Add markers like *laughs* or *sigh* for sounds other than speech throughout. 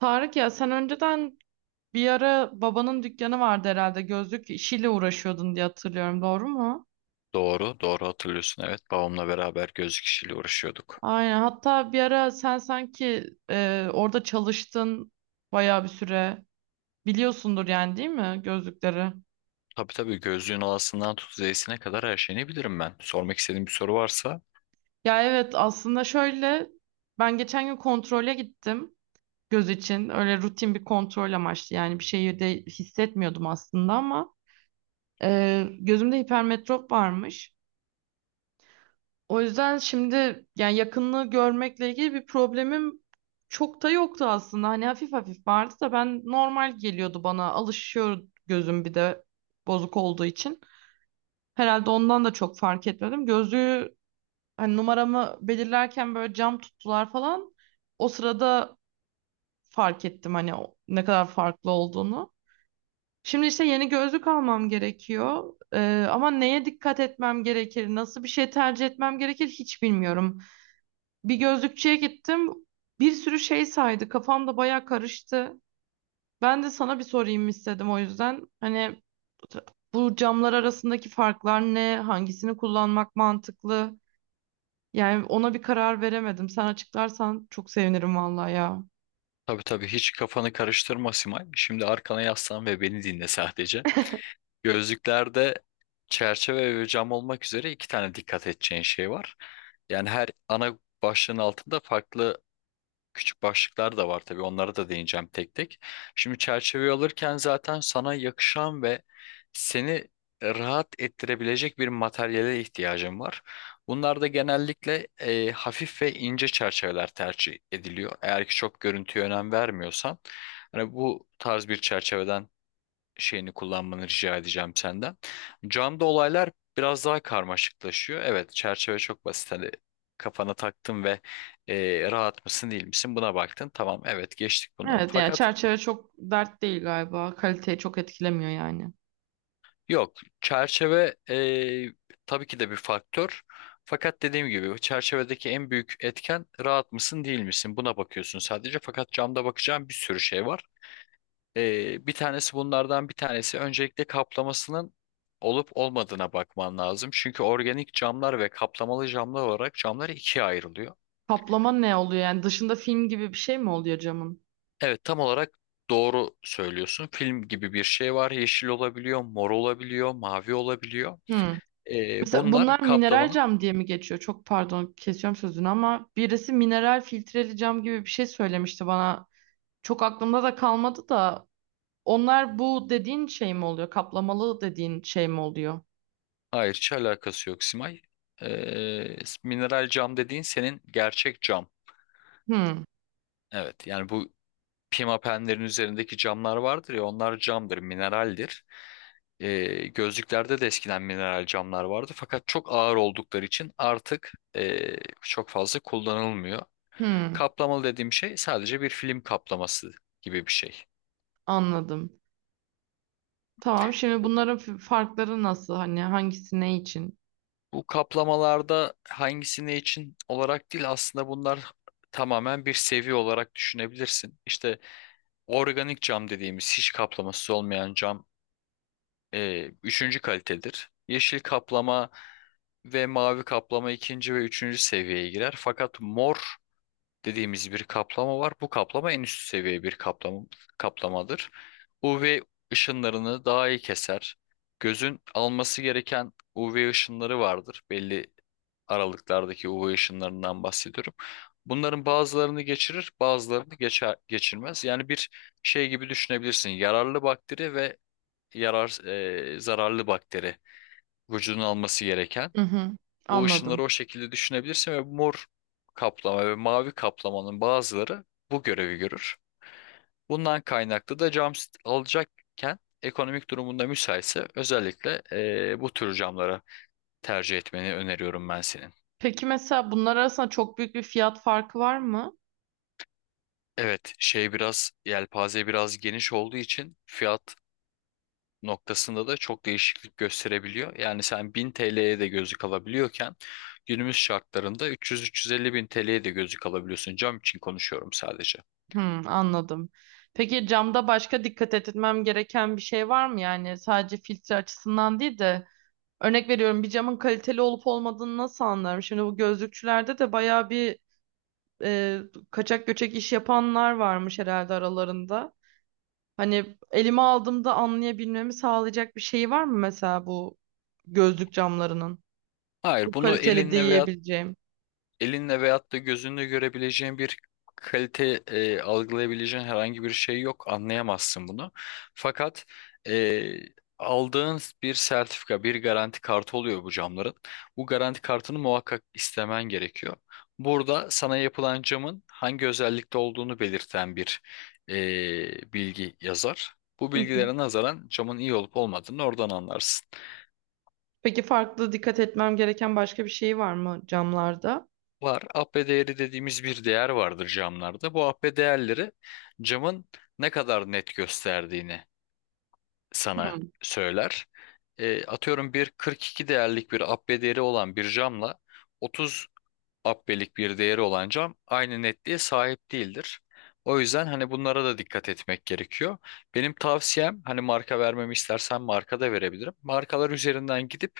Tarık ya, sen önceden bir ara babanın dükkanı vardı herhalde, gözlük işiyle uğraşıyordun diye hatırlıyorum, doğru mu? Doğru, doğru hatırlıyorsun. Evet, babamla beraber gözlük işiyle uğraşıyorduk. Aynen, hatta bir ara sen sanki orada çalıştın bayağı bir süre, biliyorsundur yani, değil mi, gözlükleri? Tabii tabii gözlüğün alasından tut zeysine kadar her şeyini bilirim ben. Sormak istediğin bir soru varsa Ya evet, aslında şöyle, ben geçen gün kontrole gittim, göz için, öyle rutin bir kontrol amaçlı. Yani bir şeyi de hissetmiyordum aslında ama gözümde hipermetrop varmış. O yüzden şimdi, yani yakınlığı görmekle ilgili bir problemim çok da yoktu aslında. Hani hafif hafif vardı da, ben normal geliyordu bana. Alışıyor gözüm, bir de bozuk olduğu için. Herhalde ondan da çok fark etmedim. Gözlüğü, hani numaramı belirlerken böyle cam tuttular falan. O sırada fark ettim hani ne kadar farklı olduğunu. Şimdi işte yeni gözlük almam gerekiyor. Ama neye dikkat etmem gerekir, nasıl bir şey tercih etmem gerekir hiç bilmiyorum. Bir gözlükçüye gittim. Bir sürü şey saydı. Kafam da baya karıştı. Ben de sana bir sorayım istedim o yüzden. Hani bu camlar arasındaki farklar ne? Hangisini kullanmak mantıklı? Yani ona bir karar veremedim. Sen açıklarsan çok sevinirim vallahi ya. tabii tabii hiç kafanı karıştırma Simay. Şimdi arkana yaslan ve beni dinle sadece. Gözlüklerde çerçeve ve cam olmak üzere iki tane dikkat edeceğin şey var. Yani her ana başlığın altında farklı küçük başlıklar da var tabii. Onlara da değineceğim tek tek. Şimdi çerçeveyi alırken zaten sana yakışan ve seni rahat ettirebilecek bir materyale ihtiyacın var. Bunlar da genellikle hafif ve ince çerçeveler tercih ediliyor. Eğer ki çok görüntüye önem vermiyorsan, hani bu tarz bir çerçeveden şeyini kullanmanı rica edeceğim senden. Camda olaylar biraz daha karmaşıklaşıyor. Evet, çerçeve çok basit. Hani kafana taktın ve rahat mısın değil misin buna baktın. Tamam, evet geçtik bunu. Evet, yani Fakat çerçeve çok dert değil galiba. Kaliteyi çok etkilemiyor yani. yok, çerçeve tabii ki de bir faktör. Fakat dediğim gibi çerçevedeki en büyük etken rahat mısın değil misin? Buna bakıyorsun sadece. Fakat camda bakacağın bir sürü şey var. Bir tanesi Bunlardan bir tanesi öncelikle kaplamasının olup olmadığına bakman lazım. Çünkü organik camlar ve kaplamalı camlar olarak camlar ikiye ayrılıyor. Kaplama ne oluyor yani? Dışında film gibi bir şey mi oluyor camın? Evet tam olarak doğru söylüyorsun. Film gibi bir şey var. Yeşil olabiliyor, mor olabiliyor, mavi olabiliyor. Hmm. Mesela bunlar Bunlar mineral kaplamanın cam diye mi geçiyor? Çok pardon, kesiyorum sözünü ama birisi mineral filtreli cam gibi bir şey söylemişti bana. Çok aklımda da kalmadı da, onlar bu dediğin şey mi oluyor? Kaplamalı dediğin şey mi oluyor? hayır hiç alakası yok Simay. Ee, Mineral cam dediğin senin gerçek cam. Hmm, Evet yani bu pimapenlerin üzerindeki camlar vardır ya onlar camdır, mineraldir. E, gözlüklerde de eskiden mineral camlar vardı fakat çok ağır oldukları için artık çok fazla kullanılmıyor. hmm, Kaplamalı dediğim şey sadece bir film kaplaması gibi bir şey. anladım. Tamam, şimdi Bu, bunların farkları nasıl? Hani hangisi ne için? bu kaplamalarda hangisi ne için olarak değil aslında bunlar tamamen bir seviye olarak düşünebilirsin. İşte organik cam dediğimiz hiç kaplaması olmayan cam üçüncü kalitedir. Yeşil kaplama ve mavi kaplama ikinci ve üçüncü seviyeye girer. Fakat mor dediğimiz bir kaplama var. Bu kaplama en üst seviye bir kaplamadır. UV ışınlarını daha iyi keser. Gözün alması gereken UV ışınları vardır. Belli aralıklardaki UV ışınlarından bahsediyorum. Bunların bazılarını geçirir, bazılarını geçer, geçirmez. Yani bir şey gibi düşünebilirsin. Yararlı bakteri ve yarar, zararlı bakteri vücudun alması gereken Hı hı, o anladım. ışınları o şekilde düşünebilirsin ve mor kaplama ve mavi kaplamanın bazıları bu görevi görür. Bundan kaynaklı da cam sit alacakken ekonomik durumunda müsaitse özellikle bu tür camlara tercih etmeni öneriyorum ben senin. Peki mesela bunlar arasında çok büyük bir fiyat farkı var mı? Evet, şey biraz yelpaze biraz geniş olduğu için fiyat noktasında da çok değişiklik gösterebiliyor. Yani sen 1000 TL'ye de gözlük alabiliyorken günümüz şartlarında 300-350 bin TL'ye de gözlük alabiliyorsun. Cam için konuşuyorum sadece. Hmm, anladım. Peki camda başka dikkat etmem gereken bir şey var mı? Yani sadece filtre açısından değil de, örnek veriyorum, bir camın kaliteli olup olmadığını nasıl anlarım? Şimdi bu gözlükçülerde de bayağı bir e, kaçak göçek iş yapanlar varmış herhalde aralarında. Hani elime aldığımda anlayabilmemi sağlayacak bir şey var mı mesela, bu gözlük camlarının? Hayır, Bu bunu kaliteli diyebileceğim. elinle veyahut da gözünle görebileceğin bir kalite algılayabileceğin herhangi bir şey yok. Anlayamazsın bunu. Fakat e, aldığın bir sertifika, bir garanti kartı oluyor bu camların. Bu garanti kartını muhakkak istemen gerekiyor. Burada sana yapılan camın hangi özellikte olduğunu belirten bir bilgi yazar. Bu Hı hı. bilgilere nazaran camın iyi olup olmadığını oradan anlarsın. Peki farklı dikkat etmem gereken başka bir şey var mı camlarda? Var. AP değeri dediğimiz bir değer vardır camlarda. Bu AP değerleri camın ne kadar net gösterdiğini sana söyler. Atıyorum bir 42 değerlik bir AP değeri olan bir camla otuz abbelik bir değeri olan cam aynı netliğe sahip değildir. O yüzden hani bunlara da dikkat etmek gerekiyor. Benim tavsiyem hani marka vermemi istersen marka da verebilirim. Markalar üzerinden gidip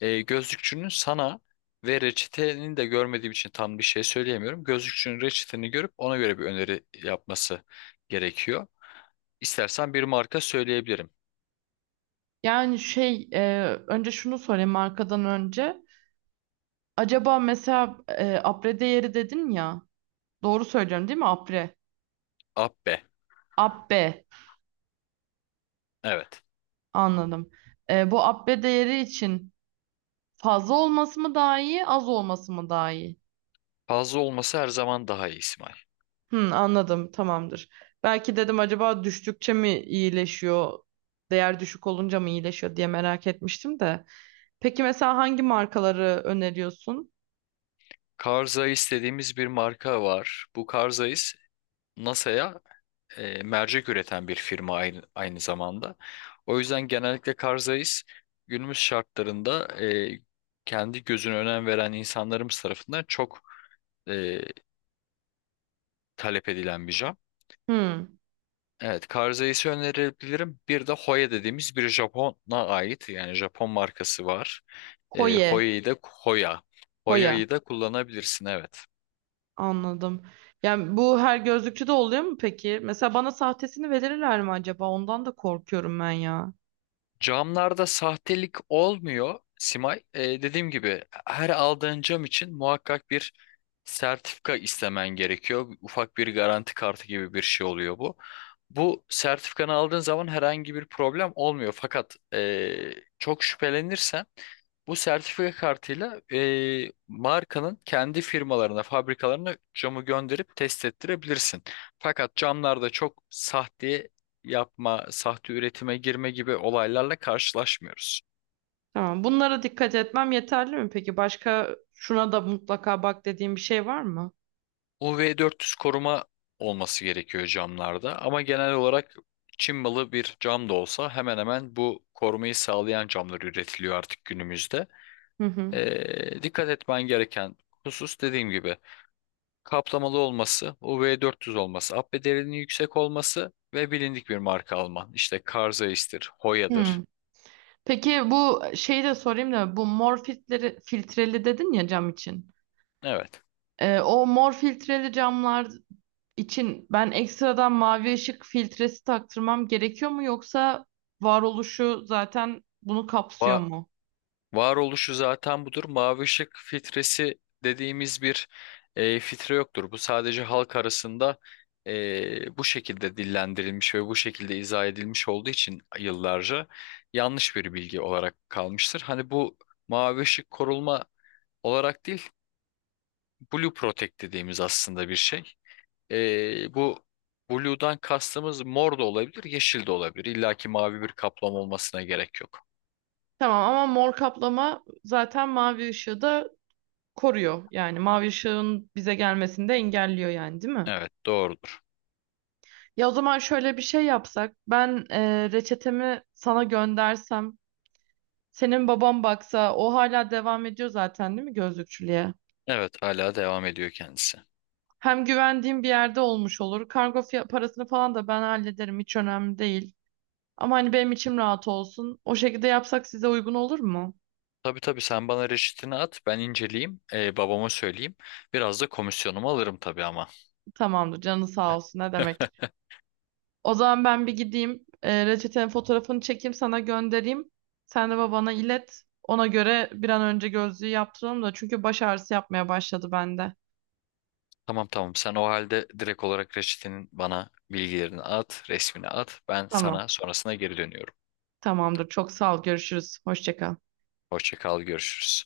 gözlükçünün sana ve reçetenin de görmediğim için tam bir şey söyleyemiyorum. Gözlükçünün reçeteni görüp ona göre bir öneri yapması gerekiyor. İstersen bir marka söyleyebilirim. Yani şey, önce şunu sorayım markadan önce. Acaba mesela apre değeri dedin ya. Doğru söylüyorum değil mi, apre? Abbe. Abbe, Evet. anladım. Bu abbe değeri için fazla olması mı daha iyi, az olması mı daha iyi? Fazla olması her zaman daha iyi İsmail. Hı, anladım, tamamdır. Belki dedim acaba düştükçe mi iyileşiyor? Değer düşük olunca mı iyileşiyor diye merak etmiştim de. Peki mesela hangi markaları öneriyorsun? Carl Zeiss dediğimiz bir marka var. Bu Carl Zeiss NASA'ya mercek üreten bir firma aynı zamanda. O yüzden genellikle Karzais günümüz şartlarında kendi gözüne önem veren insanlarımız tarafından çok e, talep edilen bir cam. Hı, Evet, Karzais'i önerebilirim. Bir de Hoya dediğimiz bir Japon'a ait yani Japon markası var. Koye. Hoya'yı da Hoya. Koya. Hoya'yı da kullanabilirsin evet. Anladım. Yani bu her gözlükçüde oluyor mu peki? Mesela bana sahtesini verirler mi acaba? Ondan da korkuyorum ben ya. Camlarda sahtelik olmuyor Simay. Dediğim gibi her aldığın cam için muhakkak bir sertifika istemen gerekiyor. Ufak bir garanti kartı gibi bir şey oluyor bu. Bu sertifikanı aldığın zaman herhangi bir problem olmuyor. Fakat çok şüphelenirsen bu sertifika kartıyla markanın kendi firmalarına, fabrikalarına camı gönderip test ettirebilirsin. Fakat camlarda çok sahte yapma, sahte üretime girme gibi olaylarla karşılaşmıyoruz. Tamam. Bunlara dikkat etmem yeterli mi peki? Başka şuna da mutlaka bak dediğim bir şey var mı? UV400 koruma olması gerekiyor camlarda ama genel olarak Çin malı bir cam da olsa hemen hemen bu korumayı sağlayan camlar üretiliyor artık günümüzde. Hı hı. Dikkat etmen gereken husus dediğim gibi kaplamalı olması, UV400 olması, abbe derinliği yüksek olması ve bilindik bir marka Alman. İşte Karzeis'tir, Hoya'dır. Hmm. Peki bu şeyi de sorayım da, bu mor filtreli dedin ya cam için. Evet. O mor filtreli camlar için ben ekstradan mavi ışık filtresi taktırmam gerekiyor mu, yoksa varoluşu zaten bunu kapsıyor mu? Varoluşu zaten budur. Mavi ışık filtresi dediğimiz bir filtre yoktur. Bu sadece halk arasında bu şekilde dillendirilmiş ve bu şekilde izah edilmiş olduğu için yıllarca yanlış bir bilgi olarak kalmıştır. Hani bu mavi ışık koruma olarak değil, Blue Protect dediğimiz aslında bir şey. Bu Blue'dan kastımız mor da olabilir, yeşil de olabilir. İlla ki mavi bir kaplama olmasına gerek yok. Tamam ama mor kaplama zaten mavi ışığı da koruyor. Yani mavi ışığın bize gelmesini de engelliyor yani, değil mi? Evet, doğru. Ya o zaman şöyle bir şey yapsak. Ben reçetemi sana göndersem. Senin babam baksa, o hala devam ediyor zaten değil mi gözlükçülüğe? Evet hala devam ediyor kendisi. Hem güvendiğim bir yerde olmuş olur. Kargo parasını falan da ben hallederim, hiç önemli değil. Ama hani benim içim rahat olsun. O şekilde yapsak size uygun olur mu? Tabii tabii sen bana reçetini at ben inceleyeyim babama söyleyeyim. Biraz da komisyonumu alırım tabii ama. Tamamdır, canı sağ olsun, ne demek. *laughs* O zaman ben bir gideyim. Reçetenin fotoğrafını çekeyim sana göndereyim. Sen de babana ilet. Ona göre bir an önce gözlüğü yaptıralım da, çünkü baş ağrısı yapmaya başladı bende. Tamam tamam sen o halde direkt olarak reçetenin bana bilgilerini at resmini at ben Tamam. sana sonrasına geri dönüyorum. Tamamdır. Çok sağ ol. Görüşürüz. Hoşça kal. Hoşça kal görüşürüz.